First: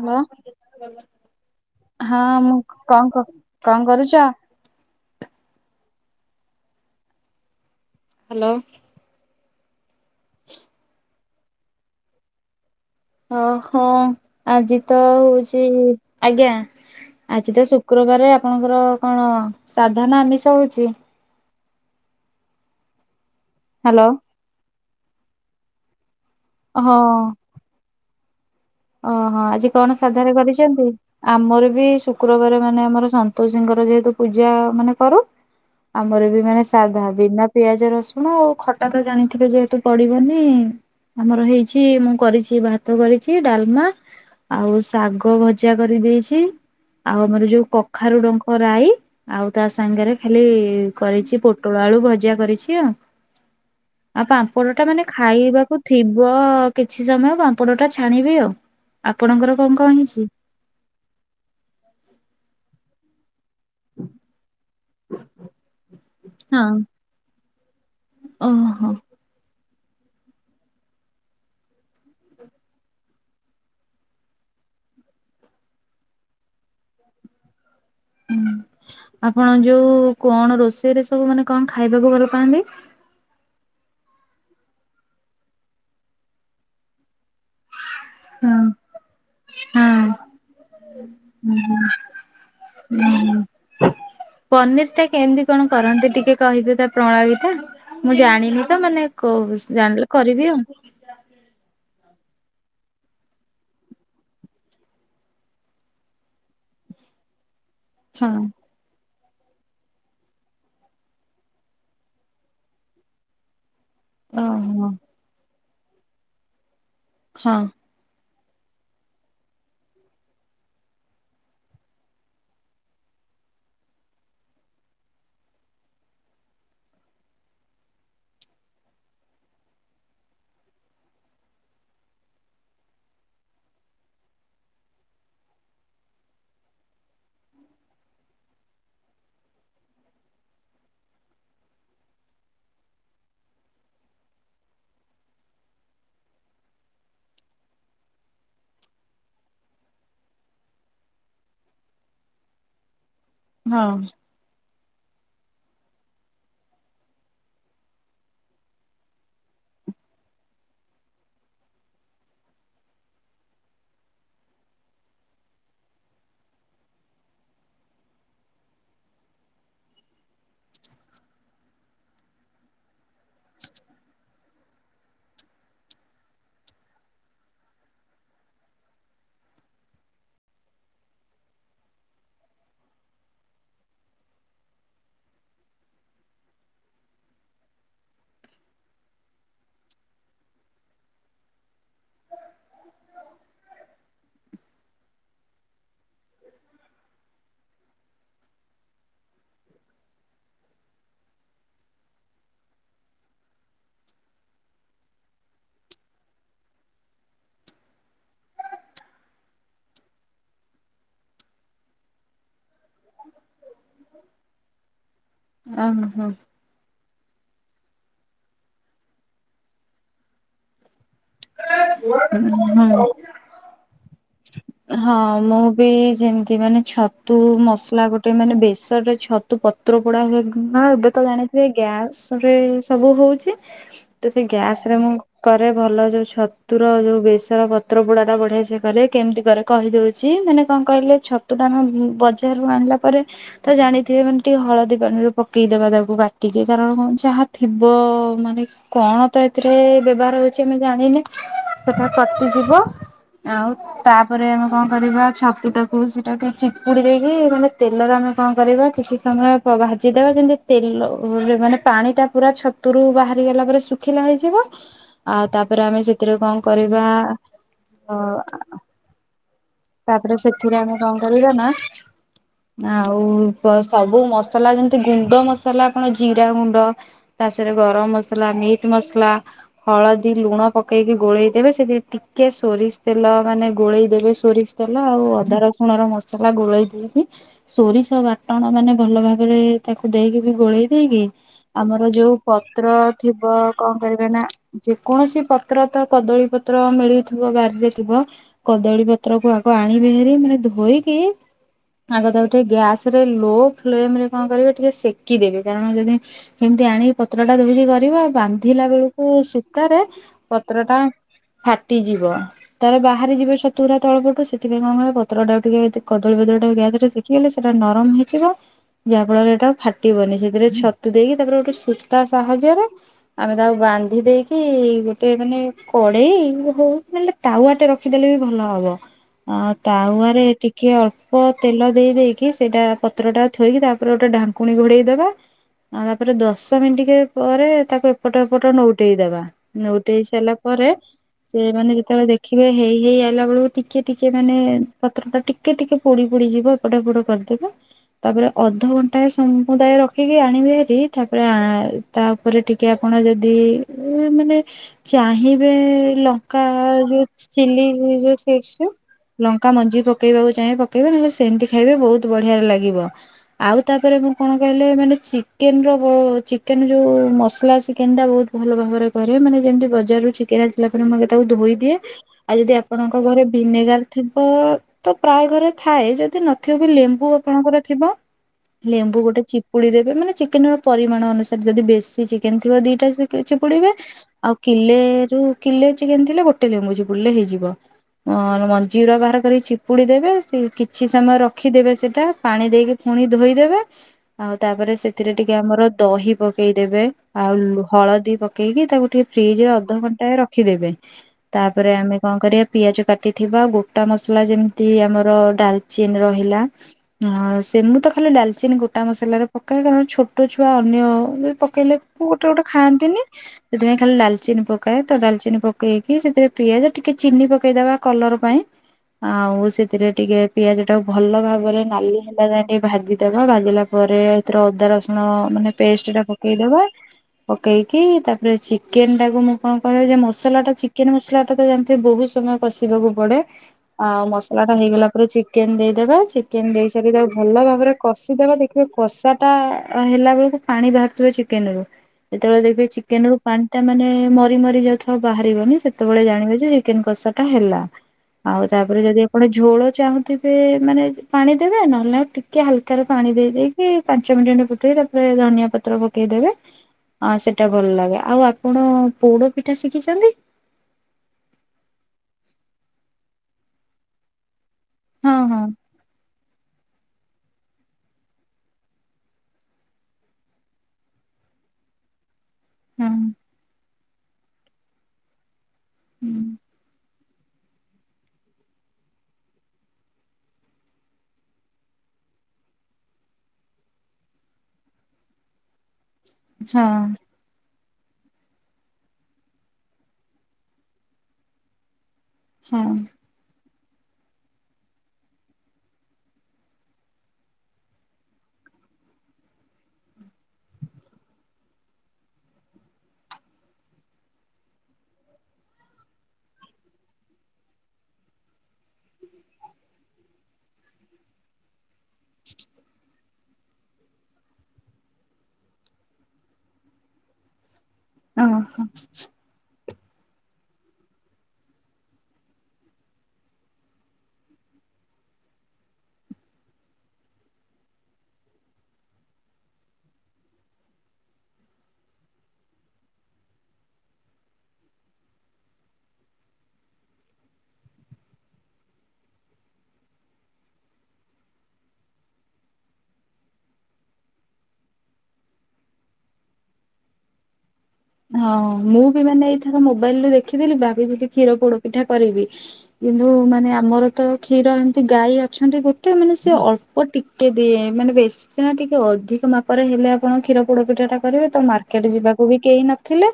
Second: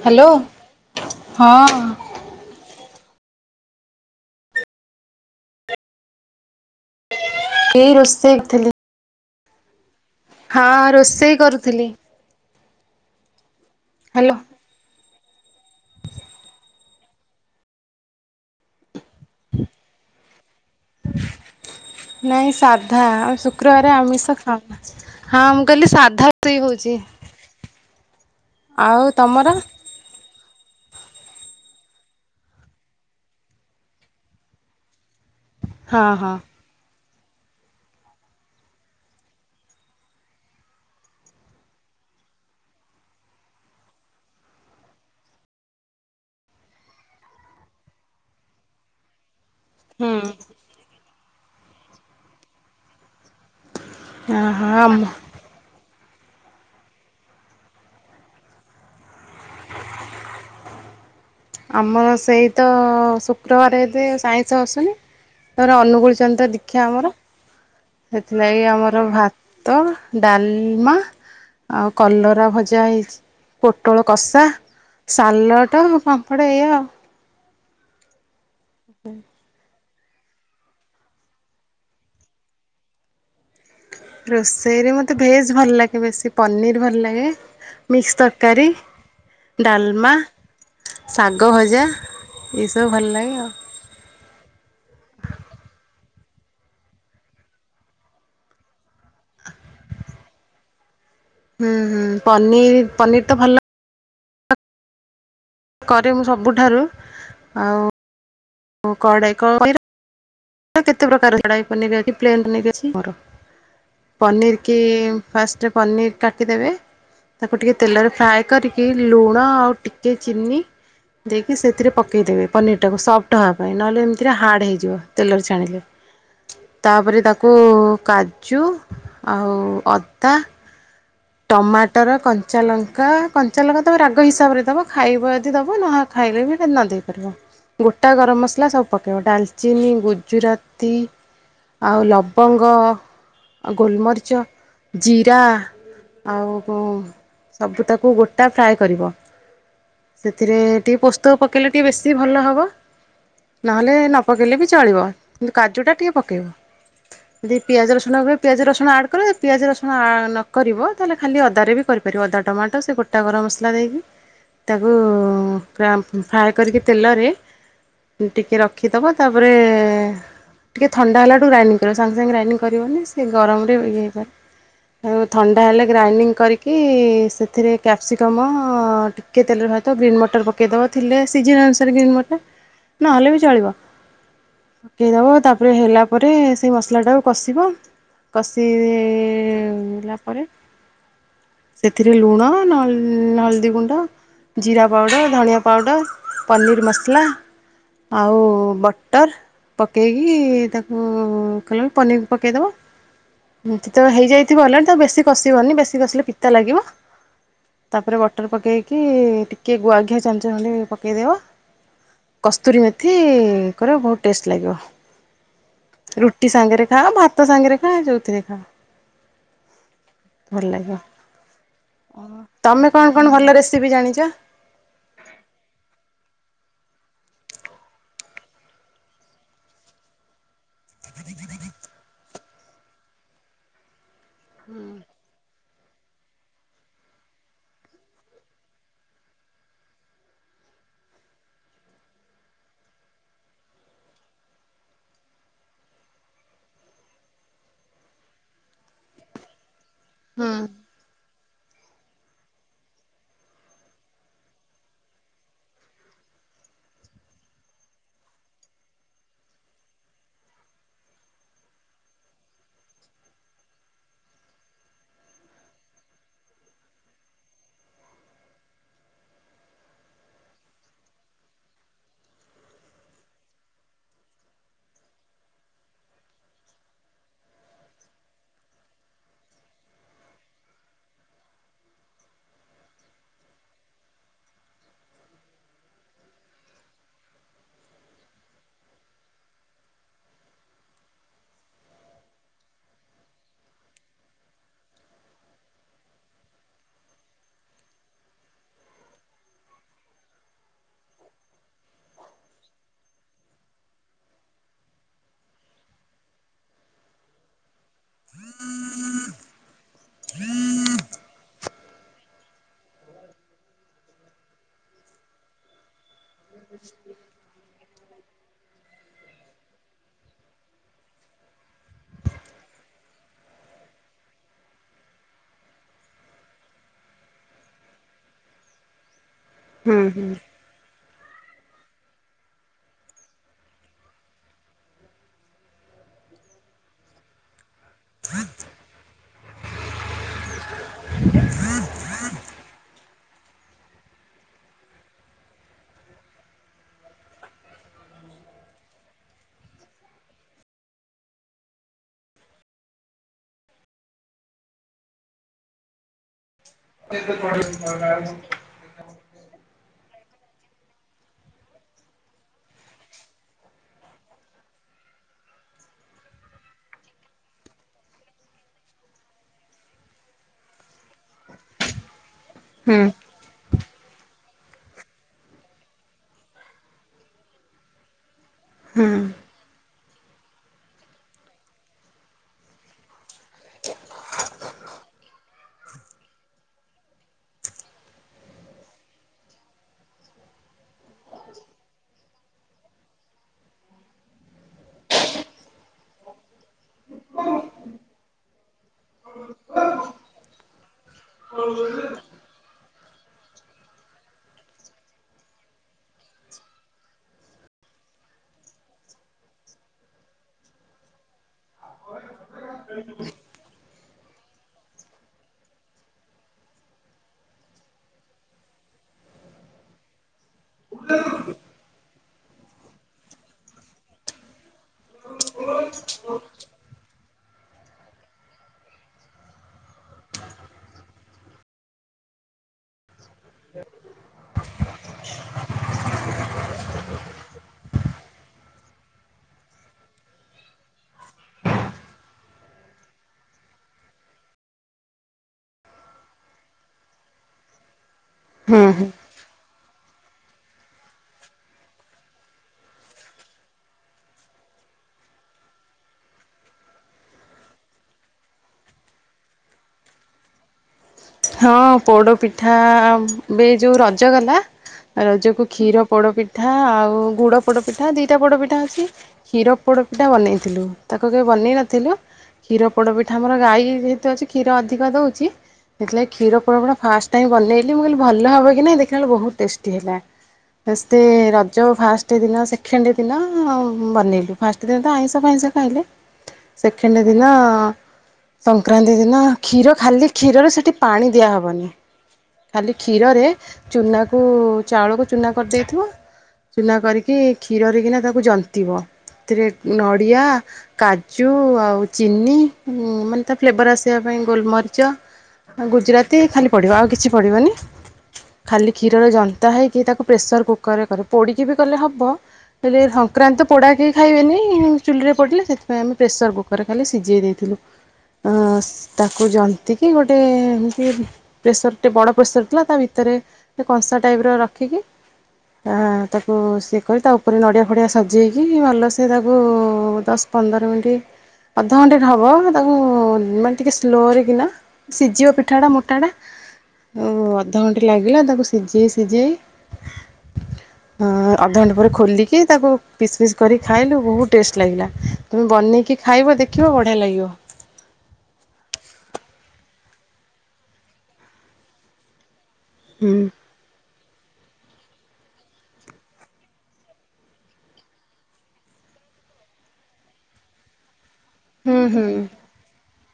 Hello hello ହଁ। ହଁ ମୁଁ କଣ କ କଣ କରୁଛ? ଏଇ ରୋଷେଇ ହ୍ୟାଲୋ। କରୁ ଥିଲି। ହଁ ରୋଷେଇ କରୁଥିଲି। ଓହୋ। ହାଲୋ। ଆଜି ତ ହଉଛି ଆଜ୍ଞା ଆଜି ତ ଶୁକ୍ରବାରେ ଆପଣଙ୍କର। କଣ ସାଧା ନା ଆମିଷ ହଉଛି? ନାଇଁ ସାଧା ଆଉ ଶୁକ୍ରବାରେ ହ୍ୟାଲୋ ଆମିଷ। ହଁ ହଁ ମୁଁ କହିଲି ସାଧା ରୋଷେଇ ହଁ ହଉଛି। ଆଉ ଓହୋ ତମର? ଆଜି କଣ ସାଧାରେ କରିଛନ୍ତି? ଆମର ବି ଶୁକ୍ରବାର ମାନେ ଆମର ସନ୍ତୋଷୀଙ୍କର ଯେହେତୁ ପୂଜା ମାନେ କରୁ। ହଁ ଆମର ହଁ ବି ମାନେ ସ ସାଧା, ବିନା ପିଆଜ, ରସୁଣ ଆଉ ଖଟା ତ ଜାଣିଥିବେ ଯେହେତୁ ପଡିବନି। ଆମର ହେଇଛି ମୁଁ କରିଛି ଭାତ କରିଛି ଡାଲମା। ଆଉ ଶାଗ ଭଜା କରିଦେଇଛି ଆଉ ଆମର ଯୋଉ କଖାରୁଡଙ୍କ ରାଇ। ଆଉ ତା ସାଙ୍ଗରେ ହୁଁ। ଖାଲି କରିଛି ପୋଟଳ ଆଳୁ ଭଜା କରିଛି ଆଉ। ଆଉ ଓହୋ ପାମ୍ପଡ଼ ଟା ଆମ ମାନେ ଖାଇବାକୁ ଥିବ କିଛି ସମୟ ପାମ୍ପଡ଼ ଟା ଛ ଛାଣିବି ଆଉ। ଆପଣଙ୍କର କଣ କଣ ହେଇଛି? ଆମର ସେଇ ତ ଶୁ ଶୁକ୍ରବାରେ ଏତେ ଆଇଁସ ଆସୁନି ତାପରେ ଅନୁକୁଳ ଚନ୍ଦ୍ର ହଁ ଦୀକ୍ଷା ଆମର। ସେଥିଲାଗି ଓହୋ। ଆମର ଭାତ, ଡାଲମା। ଆଉ କଲରା ଭଜା ହେଇଛି। ପୋଟଳ କଷା, ସାଲଟ, ପାମ୍ପଡ଼ ଏଇଆ ଆଉ। ଉ ଉଁ। ଆପଣ ଯୋଉ କଣ ରୋଷେଇରେ ସବୁ ମାନେ କଣ ଖାଇବାକୁ ଭଲ ପାଆନ୍ତି? ରୋଷେଇରେ ମୋତେ ଭେଜ୍ ଭଲ ଲାଗେ ବେଶୀ ପନିର୍ ଭଲ ଲାଗେ। ମିକ୍ସ ହଁ ତରକାରୀ, ହଁ। ଡାଲମା। ଶାଗ ହୁଁ ଭଜା ଏସବୁ ଭଲ ଲାଗେ ହୁଁ। ଆଉ। ପନିର ଟା କେମିତି କଣ କରନ୍ତି ଟିକେ କହିବେ ତା ପ୍ରଣାଳି ଟା? ମୁଁ ଜାଣିନି ତ ମାନେ କହୁସ ଜାଣିଲେ କରିବି ଆଉ। ହୁଁ ହୁଁ ପନିର ପନିର ତ ଭଲ। କରେ ମୁଁ ସବୁଠାରୁ ଆଉ। ହୁଁ। ଓ କଡାଇ କ ପନିରର। କେତେ ପ୍ରକାର କଡ଼ାଇ ପନିର ଅଛି ପ୍ଲେନ ପନିର ଅଛି ମୋର। ପନିର କି ଓହୋ। ଫାର୍ଷ୍ଟ ପନିର କାଟିଦେବେ ହଁ ତାକୁ ଟିକେ। ତେଲରେ ଫ୍ରାଏ କରିକି ଲୁଣ ଆଉ ଟିକେ ଚିନି। ଦେଇକି ସେଥିରେ ପକେଇଦେବେ ପନିର ଟାକୁ ସଫ୍ଟ ହବା ପାଇଁ ନହେଲେ ଏମିତିରେ ହାର୍ଡ଼ ହେଇଯିବ। ତେଲର ଛାଣିଲେ। ତାପରେ ତାକୁ କାଜୁ ଆଉ ଅଦା। ଟମାଟର, କଞ୍ଚା ଲଙ୍କା, କଞ୍ଚା ଲଙ୍କା ତମେ ରାଗ ହିସାବରେ ଦବ ଖାଇବ ଯଦି ଦବ ନହ ଖାଇଲେ ବି ଏ ନ ଦେଇପାରିବ। ଗୋଟା ଗରମ ମସଲା ସବୁ ପକେଇବ ଡାଲଚିନି, ଗୁଜୁରାତି। ଆଉ ଲବଙ୍ଗ ଆଉ ଗୋଲମରିଚ, ଜିରା। ଆଉ କୁ ସବୁ ତାକୁ ଗୋଟା ଫ୍ରାଏ କରିବ। ସେଥିରେ ଟିକେ ପୋସ୍ତକ ପକେଇଲେ ଟିକେ ବେଶି ଭଲ ହବ ହଁ ନହେଲେ ନ ପକେଇଲେ ବି ଚଳିବ କିନ୍ତୁ କାଜୁଟା ଟିକେ ପକେଇବ। ଯଦି ପିଆଜ ରସୁଣ କହେ ପିଆଜ ରସୁଣ ଆଡ୍ କରେ ପିଆଜ ରସୁଣ ନକରିବ। ତାହେଲେ ଖାଲି ଅଦାରେ ବି କରିପାରିବ ଅଦା ଟମାଟୋ ସେ ଗୋଟା ଗରମ ମସଲା ଦେଇକି। ତାକୁ ଫ୍ରାଏ କରିକି ତେଲରେ ଟିକେ ରଖିଦବ ତାପରେ ଟିକି ଥଣ୍ଡା ହେଲାଠୁ ରାଇଙ୍ଗ କରିବ ସଙ୍ଗେ ସାଙ୍ଗେ ରାଇନଙ୍ଗ କରିବନିଁ ଗରମ ଇଏ ହେଇପାରେ। ଆଉ ଥଣ୍ଡ ଣ୍ଡା ହେଲେ ଗ୍ରାଇଣ୍ଡିଙ୍ଗ କରିକି ସେଥିରେ କ୍ୟାପ୍ସିକମ୍ ଟିକିଏ ତେଲ ଭାଜିଦବ ଗ୍ରୀନ୍ ମଟର ପକେଇ ପକେଇଦବ ଥିଲେ ସିଜ ଅନୁସାରେ କି ମୋ ନହେଲେ ବି ଚଳିବ। ପକେଇଦବ ତାପରେ ହେଲା ପରେ ସେଇ ମସଲା ଟାକୁ କଷିବ। କଷିଲା ପରେ ସେଥିରେ ଲୁଣ ନଲ ହଳଦୀ ଗୁଣ୍ଡ ଜିରା ପାଉଡ଼ର ଧନିଆ ପାଉଡ଼ର ପନିର୍ ମସଲା। ଆଉ ବଟର ପକେଇକି ତାକୁ କିଲ ପନିରକୁ ପକେଇଦବା। ଏମିତି ତ ହେଇଯାଇଥିବ ହେଲାଣି ତ ବେଶୀ କଷିବନି ବେଶୀ କଷିଲେ ପିତା ଲାଗିବ। ତାପରେ ବଟର ପକାଇକି ଟିକଏ ଗୁଆଘିଆ ଚାମିଞ୍ଚ ଭଳି ପକାଇଦେବ। କସ୍ତୁରୀ ମେଥି କରରେ ବହୁତ ଟେଷ୍ଟ ଲାଗିବ। ଓହୋ ରୁଟି ସାଙ୍ଗରେ ଖା ଭାତ ସାଙ୍ଗରେ ଖା ଯୋଉଥିରେ ଖା। ଭଲ ଲାଗିବ। ତମେ ହଁ। କଣ କଣ ଭଲ ରେସିପି ଜାଣିଛ? [inaudible] ହଁ ମୁଁ ବି ଯେମିତି ମାନେ ଛତୁ ମସଲା ଗୋଟେ ମାନେ ବେସରରେ ଛତୁ ତ ପତ୍ର ପୁଡା ହୁଏ। ନା ଏବେ ତ ଜାଣିଥିବେ ଗ୍ୟାସ ରେ ସବୁ ହଉଛି ତ ସେ ଗ୍ୟାସ ରେ ମୁଁ କରେ ଭଲ ଯୋଉ ଛତୁର ଯୋଉ ବେସର ପତ୍ର ପୋଡାଟା ବଢିଏ ସେ କରେ। କେମିତି କରେ କହିଦଉଛି ମାନେ କଣ କହିଲେ ଛତୁ ଟା ଆମେ ବଜାରୁ ଆଣିଲା ପରେ ତା ଜାଣିଥିବେ ମାନେ ଟିକେ ହଳଦୀ ପାଣିରୁ ପକେଇଦବା ତାକୁ କାଟିକି କାରଣ କଣ ଯହା ଥିବ ମାନେ କଣ ତ ଏଥିରେ ବ୍ୟବହାର ହୁଁ ହଉଛି ଆମେ ଜାଣିନେ ସେଟା କଟିଯିବ ଆଉ ତାପରେ ଆମେ କଣ କରିବା ଛତୁ ଟାକୁ ସେଟା ଟିକେ ଚିପୁଡି ଦେଇକି ମାନେ ତେଲରେ ଆମେ କଣ କରିବା କିଛି ସମୟ ପ ଭାଜିଦବା ଯେମିତି ତେଲରେ ମାନେ ପାଣି ଟା ପୁରା ଛତୁରୁ ବାହାରି ଗଲା ପରେ ସୁ ଖିଲା ହେଇଯିବ ଆଉ ତାପରେ ଆମେ ସେଥିରେ କଣ କରିବା ଅ ତାପରେ ସେଥିରେ ଆମେ କଣ କରିବା ନା ଆଉ ସବୁ ମସଲା ଯେମିତି ଗୁଣ୍ଡ ମସଲା ଆପଣ ଜିରା ଗୁଣ୍ଡ ତାସରେ ଗରମ ମସଲା ମିଟ୍ ମସଲା। ହଳଦୀ ଲୁଣ ପକେଇକି ଗୋଳେଇଦେବେ। ସେଥିରେ ଟିକେ ସୋରିଷ ତେଲ ମାନେ ଗୋଳେଇଦେବେ ସୋରିଷ ତେଲ ଆଉ ଅଦା ରସୁଣ ର ମସଲା ଗୋଳେଇ ଦେଇକି ସୋରିଷ ବାଟଣ ମାନେ ଭଲ ଭାବରେ ତାକୁ ଦେଇକି ବି ଗୋଳେଇ ଦେଇକି। ଆମର ଯୋଉ ପତ୍ର ଥିବ କଣ କରିବେ ନା ଯେ କୌଣସି ପ ପତ୍ର ତ କଦଳୀ ପତ୍ର ମିଳୁଥିବ ବାରିରେ ଥିବ କଦଳୀ ପତ୍ରକୁ ଆଗ ପାଣି ବେହରି ମାନେ ଧୋଇକି ଆଗଥା ଗୋଟେ ଗ୍ୟାସ ରେ ଲୋ ଫ୍ଲେମ ରେ କଣ କରିବେ ଟିକେ ସେକିଦେବେ କାରଣ ଯଦି ଏମତି ଆଣିକି ପତ୍ର ଟା ଧୋଇକି କରିବା ବାନ୍ଧିଲା ବେଳକୁ ଶୀତାରେ ପତ୍ର ଟା ଫାଟିଯିବ ତାର ବାହାରି ଯିବ ସତୁରୁର ତଳପଟୁ ସେ ସେ କଣ କ ପତ୍ର ଟାକୁ ଟିକେ କଦଳୀ ବଦଳ ଗ୍ୟାସ ରେ ଶଖିଲେ ସେଟା ନରମ ହେଇଯିବ। ଯାହାଫଳରେ ଏଇଟା ଫାଟିବନି ସେଥିରେ ଛତୁ ଦେଇକି ତାପରେ ଗୋଟେ ସୂତା ସାହାଯ୍ୟରେ ଆମେ ତାକୁ ବାନ୍ଧି ଦେଇକି ଗୋଟେ ମାନେ କଡେଇ ହଉ ମାନେ ତାୱା ଟେ ରଖିଦେଲେ ବି ଭଲ ହବ ଆ ହୁଁ ହୁଁ ତାୱ ରେ ଟିକେ କିଏ ଅଳ୍ପ ତେଲ ଦେଇ ଦେଇେଇକି ସେଇଟା ପତ୍ର ଟା ଥୋଇକି ତାପରେ ଗୋଟେ ଢାଙ୍କୁଣୀ ଘୋଡ଼େଇଦବା। ଆଉ ତାପରେ ଦଶ ମିନିଟ ପରେ ତାକୁ ଏପଟ ଏପଟ ନଉଟେଇଦବା। ନୋଟେ ହେଇସାରିଲା ପରେ ସେମାନୋନେ ଯେତେବେଳେ ଦେଖିବେ ହେଇ ହେଇ ଆସିଲା ବେଳକୁ ଟିକେ ଟିକେ ମାନେ ପତ୍ର ଟା ଟିକେ ଟିକେ ପୋଡି ପୋଡି ଯିବ ଏପଟ ଏପଟ କରିଦେବ। ତାପରେ ଅଧଘଣ୍ଟାଏ ସମୁଦାୟ ରଖିକି ଆଣିବି ହେରି ତାପରେ ଆ ତା ଉପରେ ଟିକେ ଆପଣ ଯଦି ମାନେ ଚାହିଁବେ ଲ କା ଚିଲି ଏୟୀ ଜୋ ଚିପ୍ସ। ଲଙ୍କା ମଞ୍ଜି ପକେଇବାକୁ ଚାହିଁବେ ପକେଇବେ, ନହେଲେ ସେମିତି ଖାଇବେ ବହୁତ ବଢିଆରେ ଲାଗିବ। ଆଉ ତାପରେ ମୁଁ କଣ କହିଲେ, ମାନେ ଚିକେନ ର ଚିକେନ ଯୋଉ ମସଲା ଚିକେନ ଟା ବହୁତ ଭଲ ଭାବରେ କରିବେ ମାନେ, ଯେମିତି ବଜାରରୁୁ ଚିକେନ ଆସିଲା ପରେ, ମୁ ତାକୁ ଧୋଇ ଦିଏ। ଆଉ ଯଦି ହୁଁ ଆପଣଙ୍କ ଘରେ ଭିନେଗାର ଥିବ ତ ପ୍ରାୟ ଘରେ ଥାଏ, ଯଦି ନଥିବ କି ଲେମ୍ବୁ ଆପଣଙ୍କର ଥିବ? ଲେମ୍ବୁ ଗୋଟେ ଚିପ ଚିପୁଡିଦେବେ ମାନେ ଚିକେନ ର ପରିମାଣ ଅନୁସାରେ, ଯଦି ବେଶୀ ଚିକେନ ଥିବ ଦିଟା ଚିପୁଡ଼ିବେ। ଆଉ କିଲେରୁ କିଲେ ଚିକେନ୍ ଥିଲେ ଗୋଟେ ଲେମ୍ବୁ ଚିପୁଡ଼ିଲେ ହେଇଯିବ। ଆ ମନ ଚିର ବାହାର କରି ଚିପୁଡ଼ି ଦେବେ, ସେ କିଛି ସମୟ ରଖିଦେବେ ସେଟା, ପାଣି ଦେଇକି ପୁଣି ଧୋଇଦେବେ। ଆଉ ତାପରେ ସେଥିରେ ଟିକେ ଆମର ଦହି ପକେଇଦେବେ ଆଉ ହଳଦୀ ପକେଇ ପକେଇକି ତାକୁ ଟିକେ ଫ୍ରିଜ ରେ ଅଧଘଣ୍ଟାଏ ରଖିଦେବେ। ତାପରେ ଆମେ କଣ କରିବା ପିଆଜ କାଟିଥିବା। ଗ ଗୋଟା ମସଲା ଯେମିତି ଆମର ଡାଲଚିନ୍ ରହିଲା। ହ ସେ ମୁଁ ତ ଖାଲି ଡାଲଚିନି ଗୋଟା ମସଲାରେ ପକାଏ କାରଣ ଛୋଟ ଛୁଆ ଅନ୍ୟ ପକେଇଲେ। ଗୋଟେ ଗୋଟେ ଖାଆନ୍ତିନି। ସେଥିପାଇଁ ଖାଲି ଡାଲଚିନି ପକାଏ ତ ଡାଲଚିନି ପକେଇକି ସେଥିରେ ପିଆଜ ଟିକେ ଚିନି ପକେଇଦବା କଲର ପାଇଁ। ଆଉ ସେଥିରେ ଟିକେ ପିଆଜ ଟାକୁ ଭଲ ଭାବରେ ନାଲି ହେଲା ଯା ଟିକେ ଭାଜି ଦେବା ଭାଜିଲା ପରେ ଏଥିରେ ଅଦା ରସୁଣ ମାନେ ପେଷ୍ଟ ଟା ପକେଇଦବା। ପକେଇକି ତାପରେ ଚିକେନ ଟାକୁ ମୁଁ କଣ କହିବି ମସଲା ଟା ଚିକେନ ମସଲା ଟା ତ ଜାଣିଥିବେ ବହୁତ ସମୟ ପଶିବାକୁ ପଡେ। ଆଉ ମସଲା ଟା ହେଇଗଲା ପରେ, ଚିକେନ ଦେଇଦବା ଚିକେନ ଦେଇ ସାରିକି ତା ଆଉ ଭଲ ଭାବରେ କଷିଦବା ଦେଖି କଷା ଟା ହେଲା ବେଳକୁ ପାଣି ବାହାରୁଥିବ ଚିକେନ ରୁ। ଯେତେବେଳେ ଦେଖିବେ ଚିକେନ ରୁ, ପାଣି ଟା ମାନେ ମରି ମରି ଯାଉଥିବା ବାହାରିବନି, ସେତେବେଳେ ଜାଣିବେ ଯେ ଚିକେନ କଷା ଟା ହେଲା ଆଉ ହୁଁ। ହୁଁ। ତାପରେ ଯଦି ଆପଣ ଝୋଳ ଚାହୁଁଥିବେ ଏ ମାନେ ପାଣି ଦେବେ, ନହେଲେ ନାହିଁ ଟିକେ ହାଲକା ରେ ପାଣି ଦେଇକି ପାଞ୍ଚ ମିନିଟ ଖଣ୍ଡେ ଫୁଟେଇ ରେ ଧନିଆ ପତ୍ର ପକେଇଦେବେ। ହଁ ସେଟା ଭଲ ଲାଗେ ଆଉ ଆପଣ ପୋଡ ପିଠା ଶିଖିଛନ୍ତି। ହଁ ପୋଡ଼ ପିଠା ଏବେ ଯୋଉ ରଜ ଗଲା। ହଁ ହଁ ରଜକୁ କ୍ଷୀର ପୋଡପିଠା ଆଉ ଗୁଡ ପୋଡ଼ପିଠା ଦିଇଟା ପୋଡ଼ପିଠା ଅଛି କ୍ଷୀର ପୋଡ଼ପିଠା ବନେଇଥିଲୁ। ତାକୁ କେବେ ବନେଇ ନଥିଲୁ। କ୍ଷୀର ହଁ ପୋଡ଼ ପିଠା ଆମର ଗାଈ ଯେହେତୁ ଅଛି କ୍ଷୀର ଅଧିକ ଦେଉଛି। ସେଥିଲାଗି କ୍ଷୀର ପୋଡ଼ ପିଠା ଫାଷ୍ଟ [unintelligible] ବେନେଇଲି ମୁଁ କହିଲି ଭଲ ହବ କି ନାଇ ଦେଖିଲା ବେଳକୁ ବହୁତ ଟେଷ୍ଟି ହେଲା। ଫାଷ୍ଟ ରଜ ଫାଷ୍ଟ ଦିନ ସେକେଣ୍ଡ ଦିନ ବନେଇଲୁ। ଫାଷ୍ଟ ଦିନ ତ ଆଇଁଷ ଫାଇଁସ ଖାଇଲେ। ହଁ ସେକେଣ୍ଡ ଦିନ ସଂକ୍ରାନ୍ତି ଦିନ କ୍ଷୀର ଖାଲି କ୍ଷୀରରୁ ସେ ସେ ପାଣି ଦିଆହେବନି ହଁ। ଖାଲି କ୍ଷୀରରେ ଚୁନାକୁ ଚାଉଳକୁ ଚୂନା କରିଦେଇଥିବ। ଚୁନା କରିକି କ୍ଷୀରରେ କିିନା ତାକୁ ଜନ୍ତିବ ସେଥିରେ ନଡିଆ କାଜୁ ଆଉ ଚିନି ମାନେ ତା ଫ୍ଲେଭର ଆସିବା ପାଇଁ ଗୋଲମରିଚ। ଗୁଜୁରାତି ଖାଲି ପଢିବ ଆଉ କିଛି ପଡିବନି। ଖାଲି କ୍ଷୀରରେ ଜନ୍ତା ହେଇକି, ତାକୁ ପ୍ରେସର କୁକର ରେ କରେ, ପୋଡିକି ବି କଲେ ହବ। ହେଲେ ସଂକ୍ରାନ୍ତି ତ ପୋଡ଼ା କେହି ଖାଇବେନି ଚୁଲିରେ ପଡ଼ିଲେ ସେଥିପାଇଁ ଆମେ ପ୍ରେସରକୁୁକ୍ କୁକରରେ ଖାଲି ସିଝେଇ ଦେଇଥିଲୁ ଓହୋ ତାକୁ ଜନ୍ତିକି ଗୋଟେ ଏମିତି ପ୍ରେସର ଟେ ବଡ ପ୍ରେସର ଥିଲା ତା ଭିତରେ କଂସା ଟାଇପ ର ରଖିକି ତା ତାକୁ ସିଏ କରି ତା ଉପରେ ନଡ଼ିଆ ଫଡ଼ିଆ ସଜେଇକି ଭଲସେ ତାକୁ ଦଶ ପନ୍ଦର ମିନିଟ୍ ଅଧଘଣ୍ଟେକେ ହବ ତାକୁ ମାନେ ଟିକେ ସ୍ଲୋରେ କିନା ସିଝିବ ପିଠାଟା ମୋଟାଟା ଓ ଅଧଘଣ୍ଟେ ଲାଗିଲା ତାକୁ ସିଝେଇ ସିଝେଇ ଅଧଘଣ୍ଟା ପରେ ଖୋଲିକି ତାକୁ ପିସ୍ ପିସ୍ କରି ଖାଇଲୁ ବହୁତ ଟେଷ୍ଟ ଲାଗିଲା। ତୁମେ ବନେଇକି ଖାଇବ ଦେଖିବ ବଢ଼ିଆ ଲାଗିବ। ହଁ ମୁଁ ବି ମାନେ ଏଇଥର ମୋବାଇଲ ରୁ ଦେଖିଥିଲି ଭାବିଥିଲି କ୍ଷୀର ପୋଡ ପିଠା କରିବି। କିନ୍ତୁ ହୁଁ ମାନେ ଆମର ତ କ୍ଷୀର ଏମିତି ଗାଈ ଅଛନ୍ତି ଗୋଟେ ମାନେ ସେ ଅଳ୍ପ ଟିକେ ଦିଏ ମାନେ ବେଶୀ ସିନା ଟିକେ ଅଧିକ ମାପରେ ହେଲେ ଆପଣ କ୍ଷୀର ପୋଡ ପିଠାଟା କରିବେ ତ ହୁଁ ମାର୍କେଟ ହୁଁ ଯିବାକୁ ବି କେହି ନଥିଲେ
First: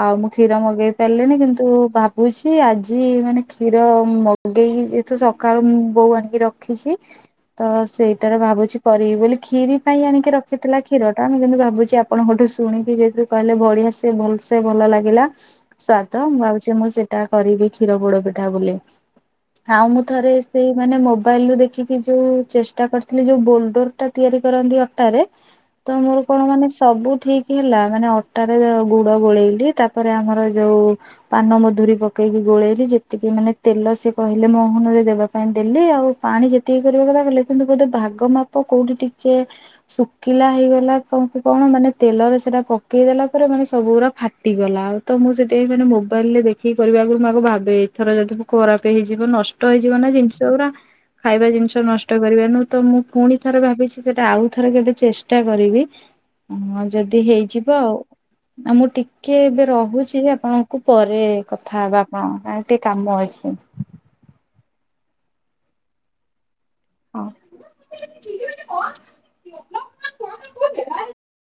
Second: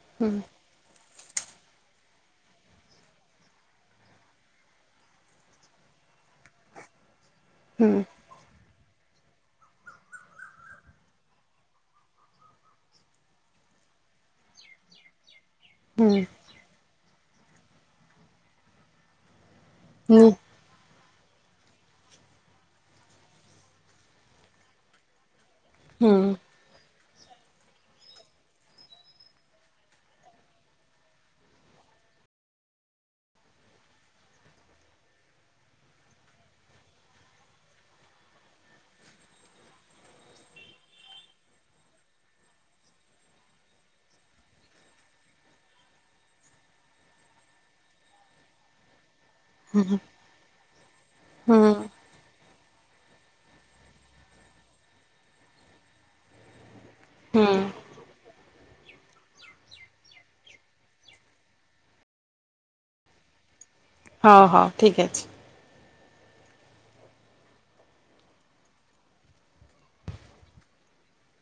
ଆଉ ମୁଁ କ୍ଷୀର ମଗେଇ ପାରିଲେଣି କିନ୍ତୁ ଭାବୁଛି ଆଜି ମାନେ କ୍ଷୀର ମଗେଇକି ତ ସକାଳୁ ମୁଁ ବୋଉ ଆଣିକି ରଖିଛି ତ ସେଇ ଏଟାରେ ଭାବୁଛି କରିବି ବୋଲି କ୍ଷୀରି ପାଇଁ ଆଣିକି ରଖିଥିଲା କ୍ଷୀରଟା। ମୁଁ କିନ୍ତୁ ଭାବୁଛି ଆପଣଙ୍କଠୁ ଶୁଣିକି ସେଥିରୁ କହିଲେ ବଢିଆ ସେ ଭଲ ସେ ଭଲ ଲାଗିଲା। ହୁଁ ସ୍ଵାଦ ହୁଁ ମୁଁ ଭାବୁଛି ମୁଁ ସେ ଟା କରିବି କ୍ଷୀର ପୋଡ ପିଠା ବୋଲି ଆଉ ମୁଁ ହୁଁ ଥରେ ସେଇମାନେ ମୋବାଇଲରୁ ଦେଖିକି ଯୋଉ ଚେଷ୍ଟା କରିଥିଲି ଯୋଉ ବୋଲଡର ଟା ତିଆରି କରନ୍ତି ଅଟା ରେ ତ ମୋର ହୁଁ କଣ ମାନେ ସବୁ ଠିକ ହେଲା ମାନେ ଅଟାରେ ଗୁଡ଼ ଗୋଳେଇଲି ତାପରେ ଆମର ଯଉ ପାନ ମଧୁରୀ ପକେଇକି ଗୋଳେଇଲି ଯେତିକି ମାନେ ତେଲ ସେ କହିଲେ ମହନରେ ଦେବାକୁ ପାଇଁ ଦେଲି ଆଉ ପାଣି ଯେତିକି କରିବା କଥା ହେଲେ କିନ୍ତୁ ବୋଧେ ଭାଗ ମାପ କୋଉଠି ଟିକେ ଶୁଖିଲା ହେଇଗଲା କଣ ମାନେ ତେଲରେ ସେଟା ପକେଇ ଦେଲା ପରେ ମାନେ ସବୁ ଗୁରା ଫାଟିଗଲା ଆଉ ତ ମୁଁ ସେଥିପାଇ ମାନେ ମୋବାଇଲ ରେ ଦେଖିକି କରିବା ଆଗ ମୁଁ ଭାବେ। ଏଥର ଯଦି ଖରାପ ହେଇଯିବ ନଷ୍ଟ ହେଇଯିବ ନା ଜିନିଷ ଗୁରା ଖାଇବା ହୁଁ ଜିନିଷ ନଷ୍ଟ କରିବା ନୁ ତ ମୁଁ ପୁଣି ଥରେ ଭାବିଛି ସେଟା ଆଉ ଥରେ କେବେ ଚେଷ୍ଟା କରିବି। ହଁ ଯଦି ହୁଁ ହେଇଯିବ ଆଉ। ଆ ମୁଁ ଟିକେ ଏବେ ରହୁଛି ଆପଣଙ୍କୁ ପରେ କଥା ହେବା ଆପଣଙ୍କ କ ଟିକେ କାମ ଅଛି। ହଁ ହଁ ଠିକ୍ ଅଛି। [inaudible]